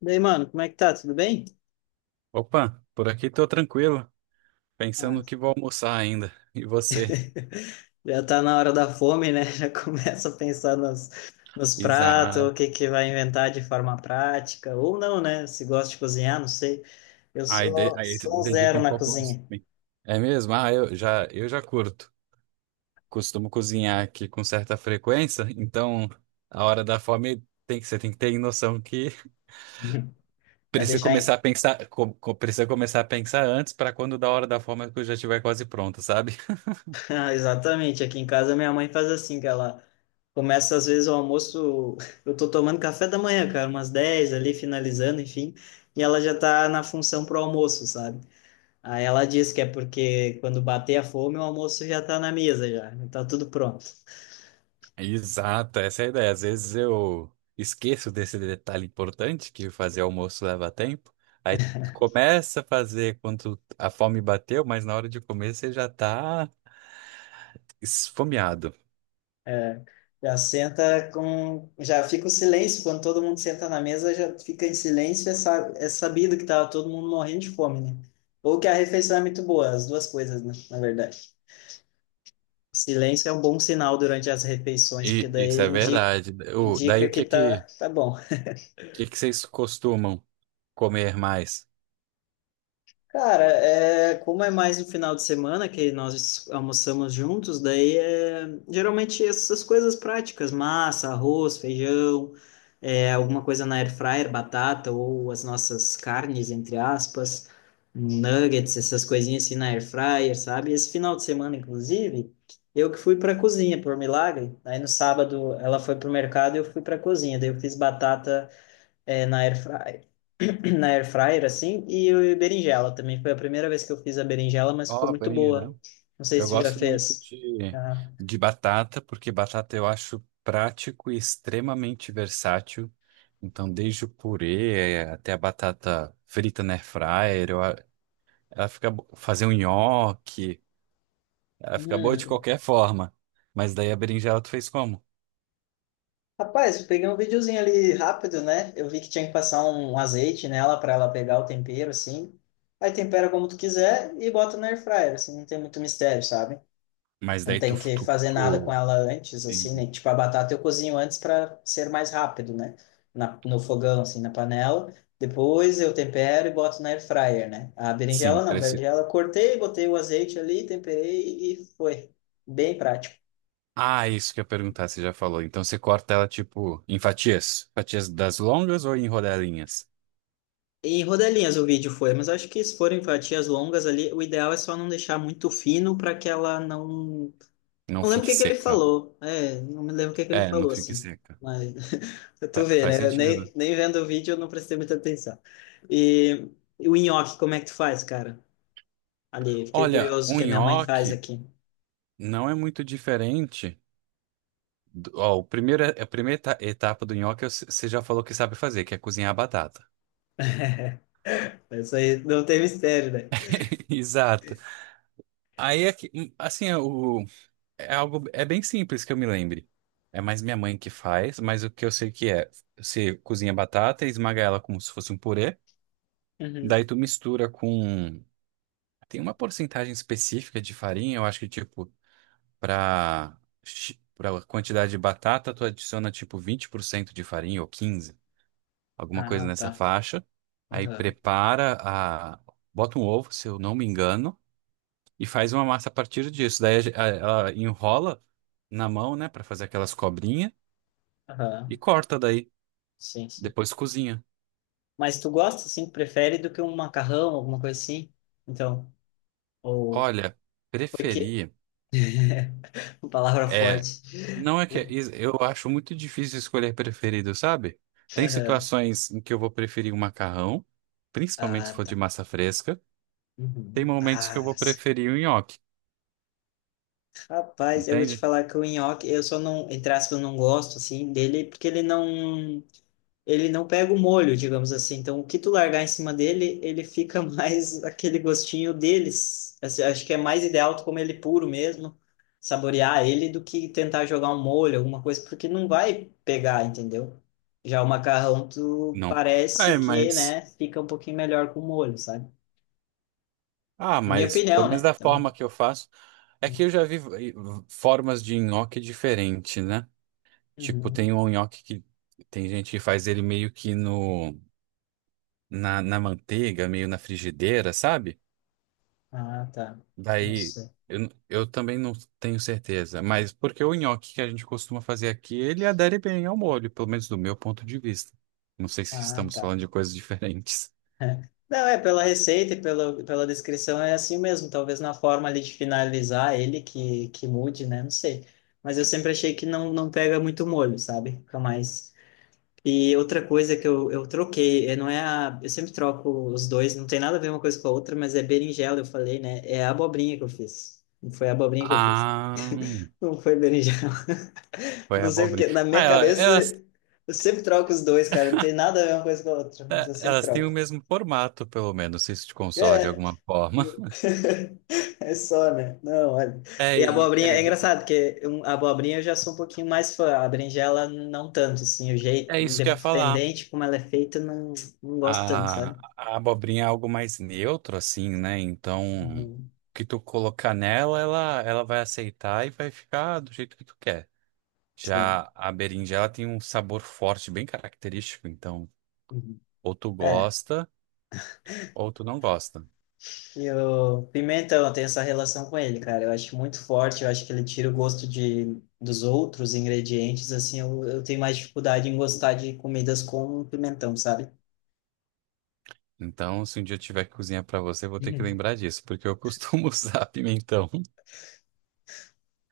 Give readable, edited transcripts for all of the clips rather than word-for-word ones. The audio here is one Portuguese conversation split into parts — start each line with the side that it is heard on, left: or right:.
left: E aí, mano, como é que tá? Tudo bem?
right: Opa, por aqui tô tranquilo, pensando
left: Ah,
right: que vou almoçar ainda. E você?
left: já tá na hora da fome, né? Já começa a pensar nos pratos, o
right: Exato.
left: que que vai inventar de forma prática, ou não, né? Se gosta de cozinhar, não sei. Eu
right: Aí,
left: sou,
right: aí se
left: sou um
right: dedica
left: zero
right: um
left: na
right: pouco mais.
left: cozinha.
right: Pra mim. É mesmo? Ah, eu já curto. Costumo cozinhar aqui com certa frequência, então a hora da fome você tem que ter noção que
left: Pra deixar em...
right: precisa começar a pensar antes para quando da hora da fome a coisa já estiver quase pronta, sabe?
left: Ah, exatamente, aqui em casa minha mãe faz assim, que ela começa às vezes o almoço, eu tô tomando café da manhã, cara, umas 10 ali, finalizando, enfim, e ela já tá na função pro almoço, sabe? Aí ela disse que é porque quando bater a fome, o almoço já está na mesa já, está tudo pronto.
right: Exato, essa é a ideia. Às vezes eu esqueço desse detalhe importante que fazer almoço leva tempo. Aí começa a fazer quando a fome bateu, mas na hora de comer você já tá esfomeado.
left: É, já senta com, já fica o silêncio quando todo mundo senta na mesa, já fica em silêncio, é, é sabido que tá todo mundo morrendo de fome, né? Ou que a refeição é muito boa, as duas coisas, né, na verdade. Silêncio é um bom sinal durante as refeições, porque
right: E isso
left: daí
right: é verdade. Daí
left: indica
right: o
left: que
right: que que,
left: tá, tá bom.
right: que que vocês costumam comer mais?
left: Cara, é, como é mais no final de semana que nós almoçamos juntos, daí é, geralmente essas coisas práticas, massa, arroz, feijão, é, alguma coisa na air fryer, batata ou as nossas carnes, entre aspas, nuggets, essas coisinhas assim na air fryer, sabe? Esse final de semana, inclusive, eu que fui para cozinha, por milagre. Aí no sábado ela foi pro mercado e eu fui para cozinha, daí eu fiz batata é, na air fryer, na air fryer assim, e berinjela também. Foi a primeira vez que eu fiz a berinjela, mas ficou muito boa.
right: Cobrinha.
left: Não sei
right: Eu
left: se tu já
right: gosto muito
left: fez.
right: de,
left: Ah.
right: de batata, porque batata eu acho prático e extremamente versátil. Então, desde o purê, até a batata frita na air fryer, fazer um nhoque, ela fica boa de
left: Uhum.
right: qualquer forma. Mas daí a berinjela tu fez como?
left: Rapaz, eu peguei um videozinho ali rápido, né? Eu vi que tinha que passar um azeite nela para ela pegar o tempero, assim. Aí tempera como tu quiser e bota na air fryer, assim, não tem muito mistério, sabe?
right: Mas
left: Não
right: daí tu,
left: tem que
right: tu,
left: fazer nada com
right: tu
left: ela antes, assim, né? Tipo, a batata eu cozinho antes para ser mais rápido, né? Na, no fogão, assim, na panela. Depois eu tempero e boto na air fryer, né? A
right: sim,
left: berinjela não, a
right: parece.
left: berinjela eu cortei, botei o azeite ali, temperei e foi. Bem prático.
right: Ah, isso que eu ia perguntar, você já falou. Então você corta ela tipo em fatias, fatias das longas ou em rodelinhas?
left: Em rodelinhas o vídeo foi, mas acho que se forem fatias longas ali, o ideal é só não deixar muito fino para que ela não.
right: Não
left: Não lembro o
right: fique
left: que que ele
right: seca.
left: falou. É, não me lembro o que que ele
right: É, não
left: falou,
right: fique
left: assim.
right: seca.
left: Mas. Tu vê,
right: Faz
left: né? Eu
right: sentido.
left: nem vendo o vídeo eu não prestei muita atenção. E, e o nhoque, como é que tu faz, cara? Ali, fiquei
right: Olha,
left: curioso o
right: o
left: que a minha mãe faz
right: nhoque
left: aqui.
right: não é muito diferente. Ó, a primeira etapa do nhoque é o você já falou que sabe fazer, que é cozinhar a batata.
left: Isso aí não tem mistério, né?
right: Exato. Aí é que, assim, é algo, é bem simples que eu me lembre. É mais minha mãe que faz, mas o que eu sei que é, você cozinha a batata e esmaga ela como se fosse um purê,
left: Uhum.
right: daí tu mistura com, tem uma porcentagem específica de farinha, eu acho que tipo, Para para quantidade de batata, tu adiciona tipo 20% de farinha ou 15, alguma coisa
left: Ah,
right: nessa
left: tá.
right: faixa. Aí
left: Aham,
right: prepara a bota um ovo, se eu não me engano, e faz uma massa a partir disso. Daí ela enrola na mão, né, para fazer aquelas cobrinhas e
left: aham.
right: corta daí,
left: Sim, sim.
right: depois cozinha.
left: Mas tu gosta, assim, prefere do que um macarrão, alguma coisa assim? Então, ou...
right: Olha,
left: Porque...
right: preferi
left: Palavra forte.
right: não é que eu acho muito difícil escolher preferido, sabe? Tem
left: Aham.
right: situações em que eu vou preferir o macarrão, principalmente se
left: Ah,
right: for
left: tá.
right: de massa fresca. Tem
left: Uhum.
right: momentos que eu
left: Ah,
right: vou
left: sim.
right: preferir o nhoque,
left: Rapaz, eu vou te
right: entende?
left: falar que o nhoque, eu só não, entre aspas, não gosto, assim, dele, porque ele não pega o molho, digamos assim. Então, o que tu largar em cima dele, ele fica mais aquele gostinho deles. Assim, acho que é mais ideal tu comer ele puro mesmo, saborear ele, do que tentar jogar um molho, alguma coisa, porque não vai pegar, entendeu? Já o macarrão, tu
right: Não. É,
left: parece que,
right: mas.
left: né, fica um pouquinho melhor com molho, sabe?
right: Ah,
left: Na minha
right: mas pelo
left: opinião,
right: menos
left: né?
right: da
left: Então,
right: forma que eu faço. É que eu já vi, formas de nhoque diferente, né? Tipo, tem
left: uhum.
right: um nhoque que tem gente que faz ele meio que no, na, na manteiga, meio na frigideira, sabe?
left: Ah, tá. Não
right: Daí,
left: sei.
right: eu também não tenho certeza, mas porque o nhoque que a gente costuma fazer aqui, ele adere bem ao molho, pelo menos do meu ponto de vista. Não sei se
left: Ah,
right: estamos
left: tá.
right: falando de coisas diferentes.
left: É. Não, é pela receita pela descrição é assim mesmo. Talvez na forma ali de finalizar ele que mude, né? Não sei. Mas eu sempre achei que não pega muito molho, sabe? Fica mais. E outra coisa que eu troquei, é, não é a. Eu sempre troco os dois, não tem nada a ver uma coisa com a outra, mas é berinjela, eu falei, né? É a abobrinha que eu fiz. Foi a abobrinha que eu fiz.
right: Ah,
left: Não foi berinjela. Eu
right: foi a
left: não sei porque,
right: abobrinha.
left: na
right: Ah,
left: minha
right: ela-
left: cabeça,
right: elas,
left: eu sempre troco os dois, cara. Não tem nada a ver uma coisa com a outra, mas
right: é,
left: eu sempre
right: elas têm o
left: troco.
right: mesmo formato, pelo menos, se isso te consola de
left: É.
right: alguma forma.
left: É só, né? Não, olha.
right: É,
left: E a
right: e-
left: abobrinha,
right: é,
left: é
right: de-
left: engraçado, porque a abobrinha eu já sou um pouquinho mais fã, a berinjela não tanto, assim, o jeito,
right: é isso que eu ia falar.
left: independente como ela é feita, não, não gosto tanto,
right: A,
left: sabe?
right: a abobrinha é algo mais neutro, assim, né? Então, o
left: Uhum.
right: que tu colocar nela, ela vai aceitar e vai ficar do jeito que tu quer.
left: Sim.
right: Já a berinjela tem um sabor forte, bem característico. Então,
left: Uhum.
right: ou tu
left: É,
right: gosta, ou tu não gosta.
left: e o pimentão, eu tenho essa relação com ele, cara, eu acho muito forte, eu acho que ele tira o gosto de, dos outros ingredientes, assim, eu tenho mais dificuldade em gostar de comidas com pimentão, sabe?
right: Então, se um dia eu tiver que cozinhar pra você, eu vou ter que
left: Uhum.
right: lembrar disso, porque eu costumo usar pimentão.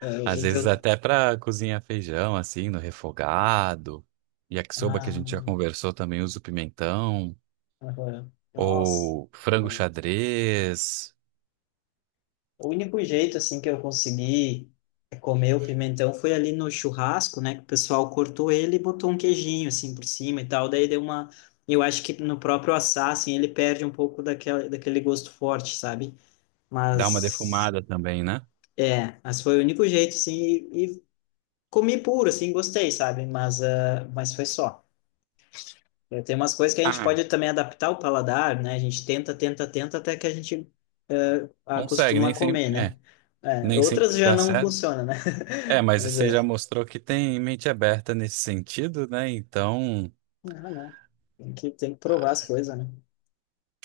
left: É, eu
right: Às
left: eu,
right: vezes
left: tenho...
right: até pra cozinhar feijão, assim, no refogado. Yakisoba, que a
left: Ah,
right: gente já conversou, também uso pimentão.
left: agora, nossa...
right: Ou frango xadrez,
left: O único jeito, assim, que eu consegui é, comer o pimentão foi ali no churrasco, né? Que o pessoal cortou ele e botou um queijinho, assim, por cima e tal. Daí deu uma... Eu acho que no próprio assar, assim, ele perde um pouco daquele gosto forte, sabe?
right: dá uma
left: Mas...
right: defumada também, né?
left: É, mas foi o único jeito, assim, e comi puro, assim, gostei, sabe? Mas, ah, mas foi só. É, tem umas coisas que a gente
right: Ah,
left: pode também adaptar o paladar, né? A gente tenta até que a gente é,
right: consegue,
left: acostuma a
right: nem
left: comer,
right: sempre,
left: né? É,
right: nem
left: outras
right: sempre
left: já
right: dá
left: não
right: certo.
left: funcionam, né?
right: É, mas
left: Mas
right: você já
left: é,
right: mostrou que tem mente aberta nesse sentido, né? Então,
left: ah, não. Tem que provar as
right: ah,
left: coisas, né?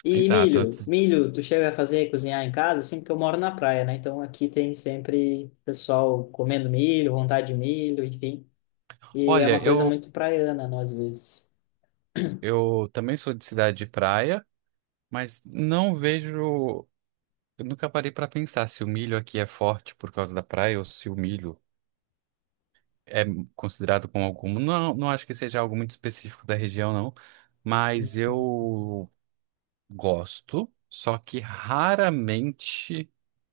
left: E
right: exato. Antes,
left: milho, tu chega a fazer cozinhar em casa, assim, porque eu moro na praia, né? Então aqui tem sempre pessoal comendo milho, vontade de milho, enfim. E é
right: olha,
left: uma coisa
right: eu
left: muito praiana, né, às vezes.
right: eu também sou de cidade de praia, mas não vejo, eu nunca parei para pensar se o milho aqui é forte por causa da praia ou se o milho é considerado como algum. Não, não acho que seja algo muito específico da região, não. Mas
left: Hum.
right: eu gosto, só que raramente,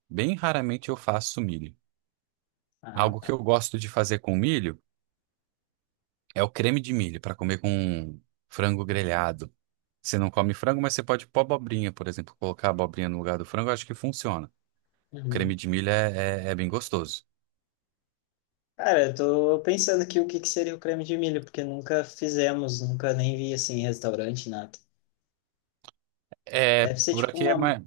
right: bem raramente eu faço milho.
left: Ah,
right: Algo que eu
left: tá.
right: gosto de fazer com milho é o creme de milho para comer com frango grelhado. Você não come frango, mas você pode pôr abobrinha, por exemplo, colocar a abobrinha no lugar do frango, eu acho que funciona.
left: Uhum.
right: Creme de milho é bem gostoso.
left: Cara, eu tô pensando aqui o que que seria o creme de milho, porque nunca fizemos, nunca nem vi assim em restaurante, nada.
right: É,
left: Deve ser
right: por
left: tipo
right: aqui é
left: uma.
right: mais.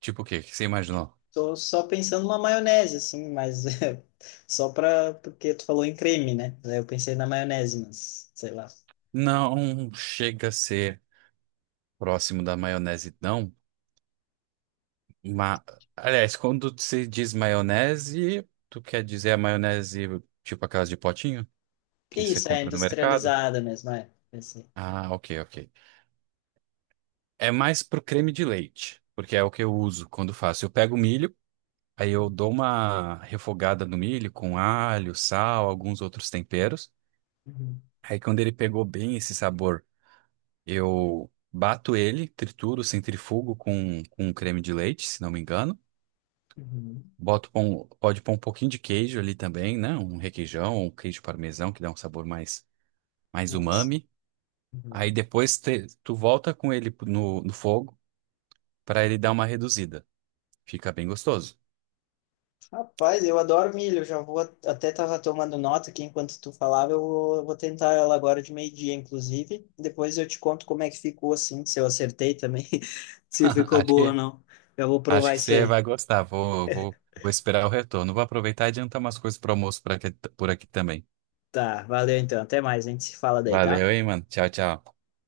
right: Tipo o quê? O que você imaginou?
left: Tô só pensando uma maionese, assim, mas é, só pra. Porque tu falou em creme, né? Daí eu pensei na maionese, mas sei lá.
right: Não chega a ser próximo da maionese, não. Ma... Aliás, quando se diz maionese, tu quer dizer a maionese tipo aquelas de potinho que você
left: Isso, é
right: compra no mercado?
left: industrializada mesmo, é. Pensei.
right: Ah, ok, ok. É mais pro creme de leite, porque é o que eu uso quando faço. Eu pego o milho, aí eu dou uma refogada no milho com alho, sal, alguns outros temperos.
left: Uhum,
right: Aí quando ele pegou bem esse sabor, eu bato ele, trituro, centrifugo com creme de leite, se não me engano.
left: uhum.
right: Boto, pode pôr um pouquinho de queijo ali também, né? Um requeijão, um queijo parmesão que dá um sabor mais, mais
left: Nossa.
right: umami. Aí depois tu volta com ele no fogo para ele dar uma reduzida. Fica bem gostoso.
left: Rapaz, eu adoro milho. Já vou até tava tomando nota aqui enquanto tu falava. Vou tentar ela agora de meio-dia, inclusive. Depois eu te conto como é que ficou assim, se eu acertei também, se ficou
right: Acho
left: boa ou
right: que,
left: não. Eu vou
right: acho
left: provar
right: que
left: isso
right: você
left: aí.
right: vai gostar. Vou esperar o retorno. Vou aproveitar e adiantar umas coisas para almoço por aqui também.
left: Tá, valeu então. Até mais, a gente se fala daí,
right: Valeu,
left: tá?
right: hein, mano. Tchau, tchau.